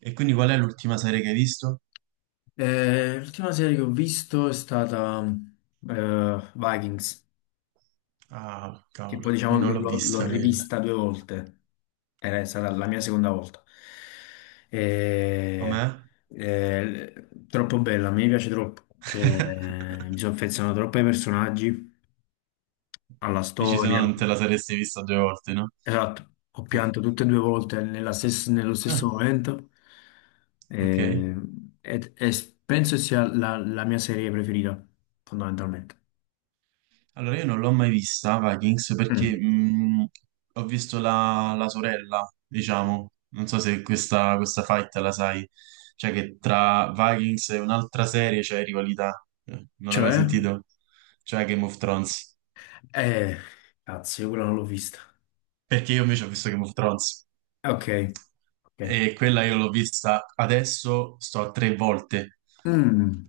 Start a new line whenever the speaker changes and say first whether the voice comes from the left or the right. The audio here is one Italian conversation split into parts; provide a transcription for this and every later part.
right: E quindi qual è l'ultima serie che hai visto?
left: L'ultima serie che ho visto è stata Vikings,
right: Ah,
left: che poi
right: cavolo,
left: diciamo
right: io non l'ho
left: l'ho
right: vista quella.
left: rivista due volte, era stata la mia seconda volta.
right: Com'è?
left: E- Troppo bella, mi piace troppo. Cioè, mi sono affezionato troppo ai personaggi, alla
right: Dici se no
left: storia.
right: non te la saresti vista due volte, no?
left: Esatto, ho pianto tutte e due volte nella nello stesso
right: Ah,
left: momento
right: ok.
left: e, penso sia la mia serie preferita, fondamentalmente.
right: Allora io non l'ho mai vista Vikings perché
left: Mm.
right: ho visto la sorella, diciamo. Non so se questa fight la sai. Cioè che tra Vikings e un'altra serie c'è rivalità. Non l'hai mai
left: Cioè?
right: sentito? Cioè Game of Thrones.
left: Eh, cazzo, io quella non l'ho vista.
right: Perché io invece ho visto Game of Thrones
left: Ok, ok.
right: e quella io l'ho vista adesso, sto a tre volte
left: Mm.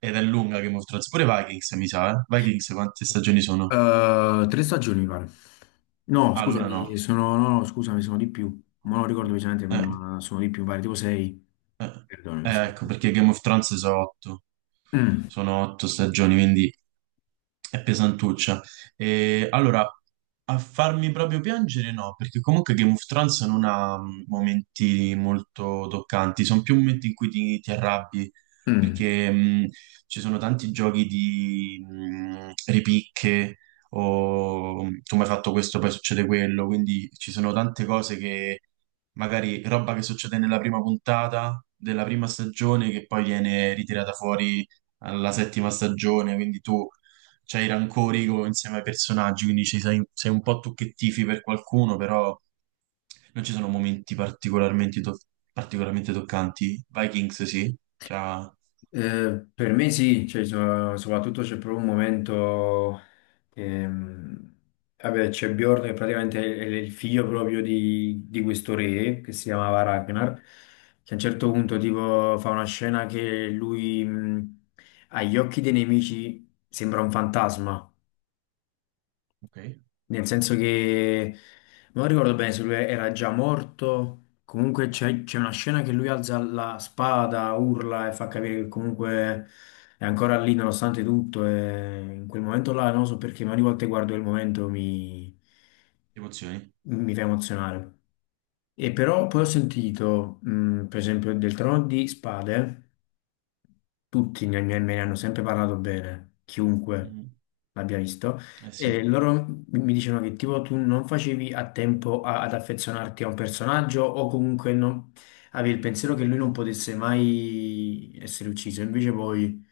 right: ed è lunga Game of Thrones. Pure Vikings mi sa, eh? Vikings quante stagioni sono?
left: Tre stagioni, mi pare. No,
right: Allora
left: scusami,
right: no.
left: sono, no, no, scusami, sono di più. Ma non ricordo precisamente,
right: Eh,
left: ma sono di più, mi pare tipo sei. Perdonami se mi
right: ecco
left: senti.
right: perché Game of Thrones
left: Mm,
right: sono otto stagioni, quindi... È pesantuccia. E, allora, a farmi proprio piangere no, perché comunque Game of Thrones non ha momenti molto toccanti, sono più momenti in cui ti arrabbi,
left: mm.
right: perché ci sono tanti giochi di ripicche o tu mi hai fatto questo, poi succede quello, quindi ci sono tante cose che magari roba che succede nella prima puntata della prima stagione che poi viene ritirata fuori alla settima stagione, quindi tu c'hai i rancori insieme ai personaggi, quindi sei un po' tu che tifi per qualcuno, però non ci sono momenti particolarmente, particolarmente toccanti. Vikings sì, c'ha...
left: Per me sì. Cioè, soprattutto c'è proprio un momento che, vabbè, c'è Bjorn che praticamente è il figlio proprio di questo re che si chiamava Ragnar, che a un certo punto tipo fa una scena che lui agli occhi dei nemici sembra un fantasma.
right: Ok,
left: Nel senso che non ricordo bene se lui era già morto. Comunque c'è una scena che lui alza la spada, urla e fa capire che comunque è ancora lì nonostante tutto. E in quel momento là, non lo so perché, ma ogni volta che guardo quel momento mi,
right: emozioni.
left: mi fa emozionare. E però poi ho
right: Mm,
left: sentito, per esempio, del Trono di Spade tutti me ne hanno sempre parlato bene, chiunque
right: mm.
left: l'abbia visto,
right: Eh sì.
left: e loro mi dicevano che tipo tu non facevi a tempo ad affezionarti a un personaggio o comunque avevi il pensiero che lui non potesse mai essere ucciso, invece poi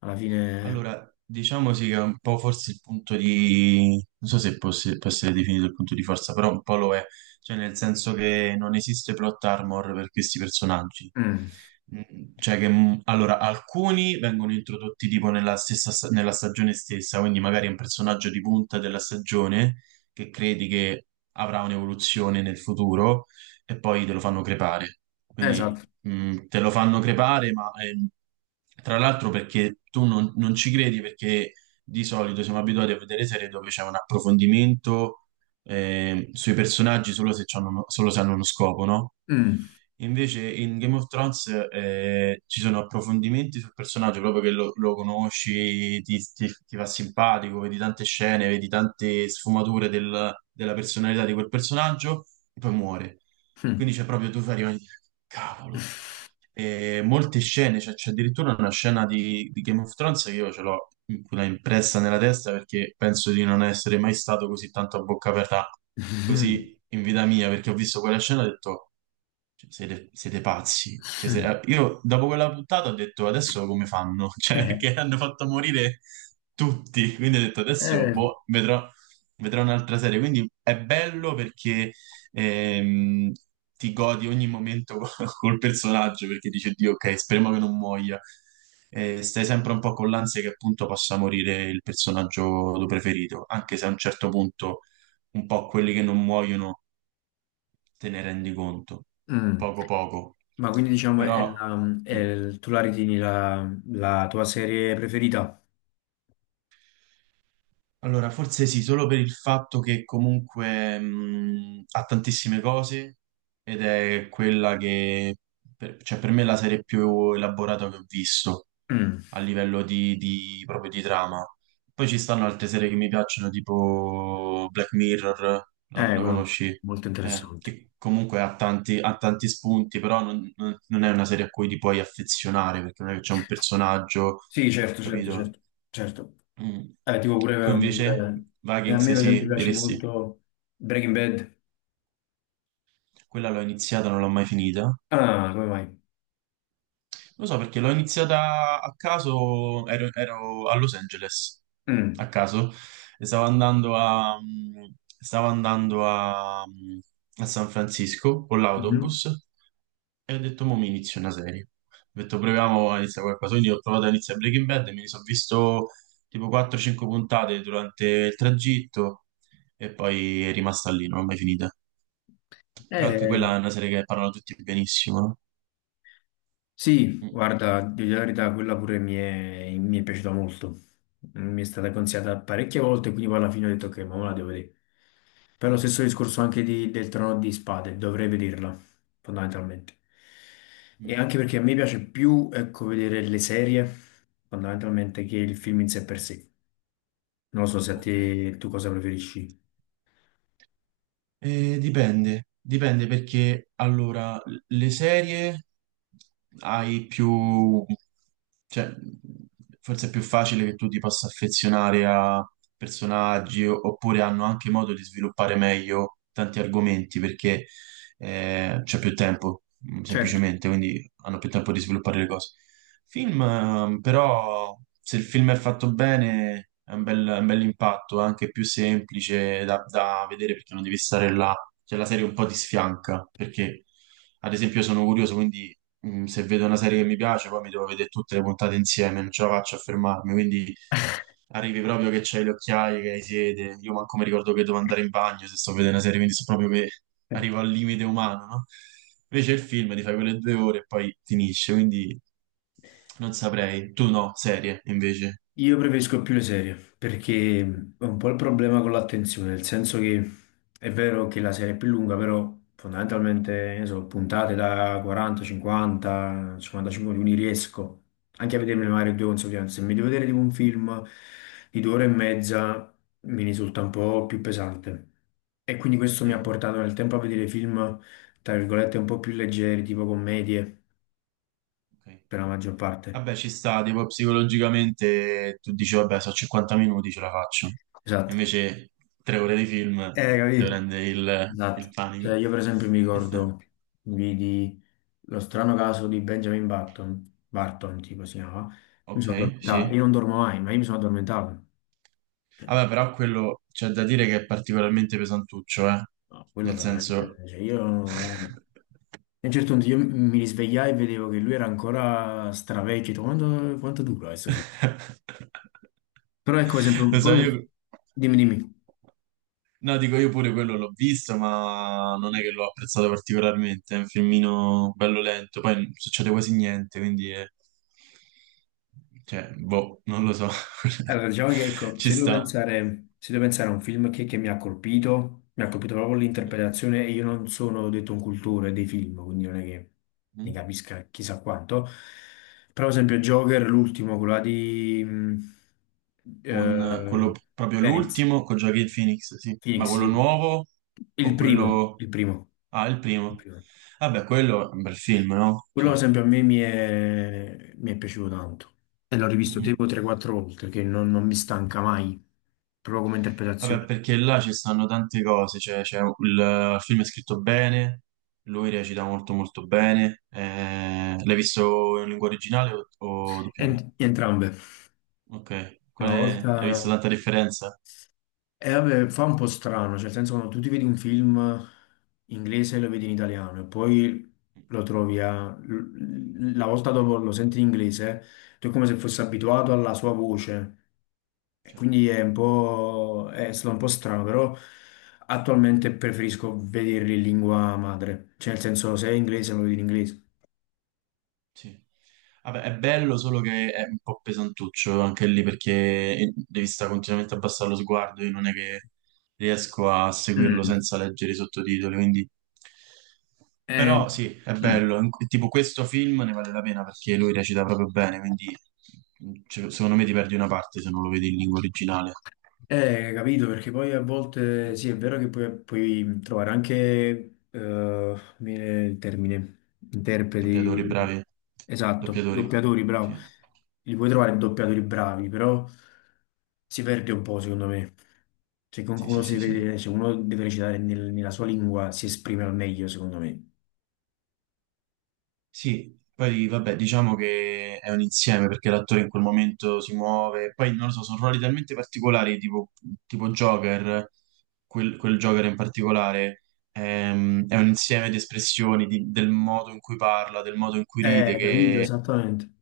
left: alla fine...
right: Allora, diciamo sì che è un po' forse il punto di... non so se può, può essere definito il punto di forza, però un po' lo è, cioè nel senso che non esiste plot armor per questi personaggi.
left: Mm,
right: Mm. Cioè che, allora, alcuni vengono introdotti tipo nella stessa, nella stagione stessa, quindi magari è un personaggio di punta della stagione che credi che avrà un'evoluzione nel futuro e poi te lo fanno crepare. Quindi
left: esatto.
right: Mm, te lo fanno crepare, ma tra l'altro perché tu non ci credi, perché di solito siamo abituati a vedere serie dove c'è un approfondimento sui personaggi solo se, c'hanno solo se hanno uno scopo, no?
left: Mm,
right: Invece in Game of Thrones ci sono approfondimenti sul personaggio proprio che lo conosci, ti fa simpatico, vedi tante scene, vedi tante sfumature della personalità di quel personaggio e poi muore. Quindi
left: mm.
right: c'è proprio tu fai rimani, cavolo. E molte scene, cioè c'è addirittura una scena di Game of Thrones che io ce l'ho in quella impressa nella testa perché penso di non essere mai stato così tanto a bocca aperta così in vita mia, perché ho visto quella scena e ho detto, cioè, siete pazzi. Cioè, io dopo quella puntata ho detto, adesso come fanno? Cioè,
left: Eh,
right: perché hanno fatto morire tutti, quindi ho detto, adesso
left: eh,
right: boh, vedrò, un'altra serie. Quindi è bello perché ehm, ti godi ogni momento col personaggio perché dice Dio, ok, speriamo che non muoia. E stai sempre un po' con l'ansia che appunto possa morire il personaggio tuo preferito, anche se a un certo punto un po' quelli che non muoiono te ne rendi conto,
left: mm.
right: poco poco.
left: Ma quindi diciamo è
right: Però mh,
left: tu la ritieni la, la tua serie preferita?
right: allora forse sì, solo per il fatto che comunque ha tantissime cose ed è quella che per, cioè per me è la serie più elaborata che ho visto.
left: Mm.
right: A livello proprio di trama. Poi ci stanno altre serie che mi piacciono, tipo Black Mirror, la, la
left: Quello è
right: conosci?
left: molto
right: Eh,
left: interessante.
right: che comunque ha tanti spunti, però non è una serie a cui ti puoi affezionare, perché non è che c'è un personaggio,
left: Sì, certo, certo,
right: capito?
left: certo, certo.
right: Mm.
left: Tipo pure,
right: Tu invece,
left: a me
right: Vikings,
left: per esempio
right: sì,
left: piace
right: diresti,
left: molto Breaking Bad.
right: quella l'ho iniziata, non l'ho mai finita.
left: Ah, come mai?
right: Lo so perché l'ho iniziata a caso, ero a Los Angeles,
left: Mm.
right: a caso, e stavo andando a, mm, stavo andando a, mm, a San Francisco con
left: Mhm.
right: l'autobus e ho detto, mo mi inizio una serie. Ho detto, proviamo a iniziare qualcosa. Quindi ho provato a iniziare Breaking Bad e mi sono visto tipo 4-5 puntate durante il tragitto e poi è rimasta lì, non l'ho mai finita. Però anche
left: Eh,
right: quella è una serie che parlano tutti benissimo, no?
left: sì,
right: Mm,
left: guarda, di dire la verità, quella pure mi è piaciuta molto. Mi è stata consigliata parecchie volte, quindi poi alla fine ho detto che ma me la devo vedere. Per lo
right: mm,
left: stesso discorso anche del trono di spade, dovrei vederla, fondamentalmente. E
right: mm.
left: anche perché a me piace più, ecco, vedere le serie, fondamentalmente, che il film in sé per sé. Non lo so se a te
right: Ok.
left: tu cosa preferisci.
right: Dipende perché allora le serie hai più, cioè forse è più facile che tu ti possa affezionare a personaggi oppure hanno anche modo di sviluppare meglio tanti argomenti perché c'è più tempo,
left: Certo.
right: semplicemente, quindi hanno più tempo di sviluppare le cose. Film, però, se il film è fatto bene, è un bel impatto, è anche più semplice da vedere perché non devi stare là. Cioè, la serie un po' ti sfianca, perché, ad esempio, io sono curioso, quindi se vedo una serie che mi piace, poi mi devo vedere tutte le puntate insieme, non ce la faccio a fermarmi, quindi arrivi proprio che c'hai le occhiaie, che hai sete, io manco mi ricordo che devo andare in bagno se sto vedendo una serie, quindi so proprio che
left: Eh.
right: arrivo al limite umano, no? Invece il film ti fai quelle 2 ore e poi finisce, quindi non saprei. Tu no, serie invece.
left: Io preferisco più le serie perché è un po' il problema con l'attenzione, nel senso che è vero che la serie è più lunga, però fondamentalmente ne so, puntate da 40, 50, 55 minuti riesco anche a vedermi magari due consecutive. Se mi devo vedere tipo un film di due ore e mezza mi risulta un po' più pesante. E quindi questo mi ha
right: Sì,
left: portato nel tempo a vedere film, tra virgolette, un po' più leggeri, tipo commedie,
right: ok.
left: per la maggior parte.
right: Vabbè, ci sta, tipo psicologicamente tu dici, vabbè, so 50 minuti, ce la faccio.
left: Esatto.
right: Invece 3 ore di film ti
left: Capì?
right: prende il
left: Esatto,
right: panico.
left: cioè io per esempio mi
right: Ci sta.
left: ricordo, vidi lo strano caso di Benjamin Button, Barton tipo si chiamava, mi sono
right: Ok,
left: addormentato,
right: sì.
left: io non dormo mai, ma io mi sono addormentato. Cioè,
right: Vabbè, però quello c'è da dire che è particolarmente pesantuccio, eh.
left: no, quello
right: Nel
left: veramente,
right: senso...
left: cioè io, non- E a un certo punto io mi risvegliai e vedevo che lui era ancora stravecchio, ho detto, quanto, quanto dura questo film? Però ecco per esempio,
right: Lo
left: poi
right: so,
left: un-
right: io...
left: dimmi.
right: No, dico io pure quello l'ho visto, ma non è che l'ho apprezzato particolarmente. È un filmino bello lento, poi non succede quasi niente, quindi cioè, boh, non lo so.
left: Allora, diciamo che ecco,
right: Ci
left: se devo
right: sta.
left: pensare, se devo pensare a un film che mi ha colpito proprio l'interpretazione e io non sono detto un cultore dei film, quindi non è che ne
right: Mm.
left: capisca chissà quanto. Però, ad esempio, Joker, l'ultimo, quello là di
right: Con quello
left: eh,
right: proprio
left: Phoenix,
right: l'ultimo, con Joaquin Phoenix, sì. Ma
left: Phoenix,
right: quello
left: sì.
right: nuovo
left: Il
right: o
left: primo,
right: quello...
left: il primo,
right: Ah, il
left: il
right: primo.
left: primo.
right: Vabbè, quello è un bel film, no?
left: Quello, ad
right: Cioè...
left: esempio, a me mi è piaciuto tanto e l'ho
right: mm,
left: rivisto
right: mm.
left: tipo 3-4 volte, che non, non mi stanca mai, proprio come
right: Vabbè,
left: interpretazione.
right: perché là ci stanno tante cose, cioè, c'è il film è scritto bene, lui recita molto molto bene. L'hai visto in lingua originale o doppiato?
left: Entrambe.
right: Ok,
left: Una
right: Hai visto
left: volta...
right: tanta differenza?
left: E vabbè, fa un po' strano, cioè nel senso quando tu ti vedi un film inglese e lo vedi in italiano e poi lo trovi a... la volta dopo lo senti in inglese, tu è come se fossi abituato alla sua voce. E
right: Certo,
left: quindi è un po'... è stato un po' strano, però attualmente preferisco vederli in lingua madre. Cioè nel senso se è inglese lo vedi in inglese.
right: sì. Vabbè, è bello, solo che è un po' pesantuccio anche lì perché devi stare continuamente a abbassare lo sguardo. Io non è che riesco a seguirlo
left: Mm.
right: senza leggere i sottotitoli, quindi
left: Eh,
right: però sì, è
left: mm.
right: bello. Tipo questo film ne vale la pena perché lui recita proprio bene, quindi cioè, secondo me ti perdi una parte se non lo vedi in lingua originale.
left: Capito, perché poi a volte sì, è vero che puoi, puoi trovare anche, mi viene il termine,
right: Doppiatori
left: interpreti,
right: bravi.
left: esatto,
right: Doppiatori.
left: doppiatori, bravo,
right: Sì,
left: li puoi trovare doppiatori bravi, però si perde un po', secondo me. Cioè,
right: sì,
left: comunque uno,
right: sì,
left: si
right: sì. Sì.
left: deve, se uno deve recitare nella sua lingua, si esprime al meglio, secondo me.
right: Sì, poi vabbè, diciamo che è un insieme perché l'attore in quel momento si muove, poi non lo so, sono ruoli talmente particolari, tipo Joker, quel Joker in particolare, è un insieme di espressioni, del modo in cui parla, del modo in cui ride,
left: Capito,
right: che
left: esattamente.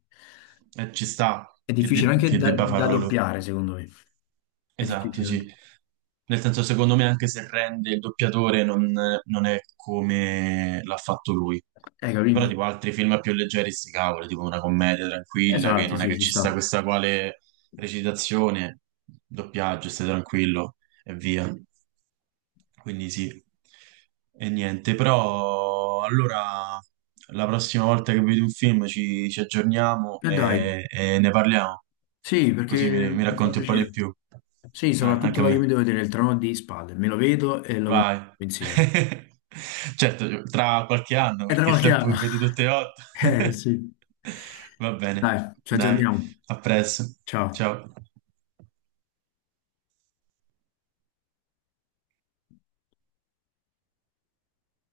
right: ci sta
left: È
right: che,
left: difficile anche
right: che
left: da,
right: debba
left: da
right: farlo lui.
left: doppiare, secondo me. È
right: Esatto,
left: difficile
right: sì.
left: anche.
right: Nel senso, secondo me, anche se rende il doppiatore, non è come l'ha fatto lui. Però,
left: Capito?
right: tipo, altri film più leggeri, sti cavoli, tipo una commedia tranquilla, che
left: Esatto,
right: non è
left: sì,
right: che
left: ci
right: ci sta
left: sta.
right: questa quale recitazione, doppiaggio, stai tranquillo e via. Quindi sì. E niente, però allora la prossima volta che vedi un film ci aggiorniamo
left: E dai.
right: e ne parliamo.
left: Sì,
right: Così
left: perché
right: mi
left: mi fa
right: racconti un po' di
left: piacere.
right: più.
left: Sì,
right: Dai, anche a
left: soprattutto io mi
right: me.
left: devo vedere il trono di spalle, me lo vedo e lo compro
right: Vai.
left: insieme.
right: Certo, tra qualche anno,
left: È tra
right: perché il
left: qualche
right: tempo
left: anno.
right: che vedi tutte e otto.
left: Eh sì.
right: Va bene.
left: Dai, ci
right: Dai,
left: aggiorniamo.
right: a presto.
left: Ciao.
right: Ciao.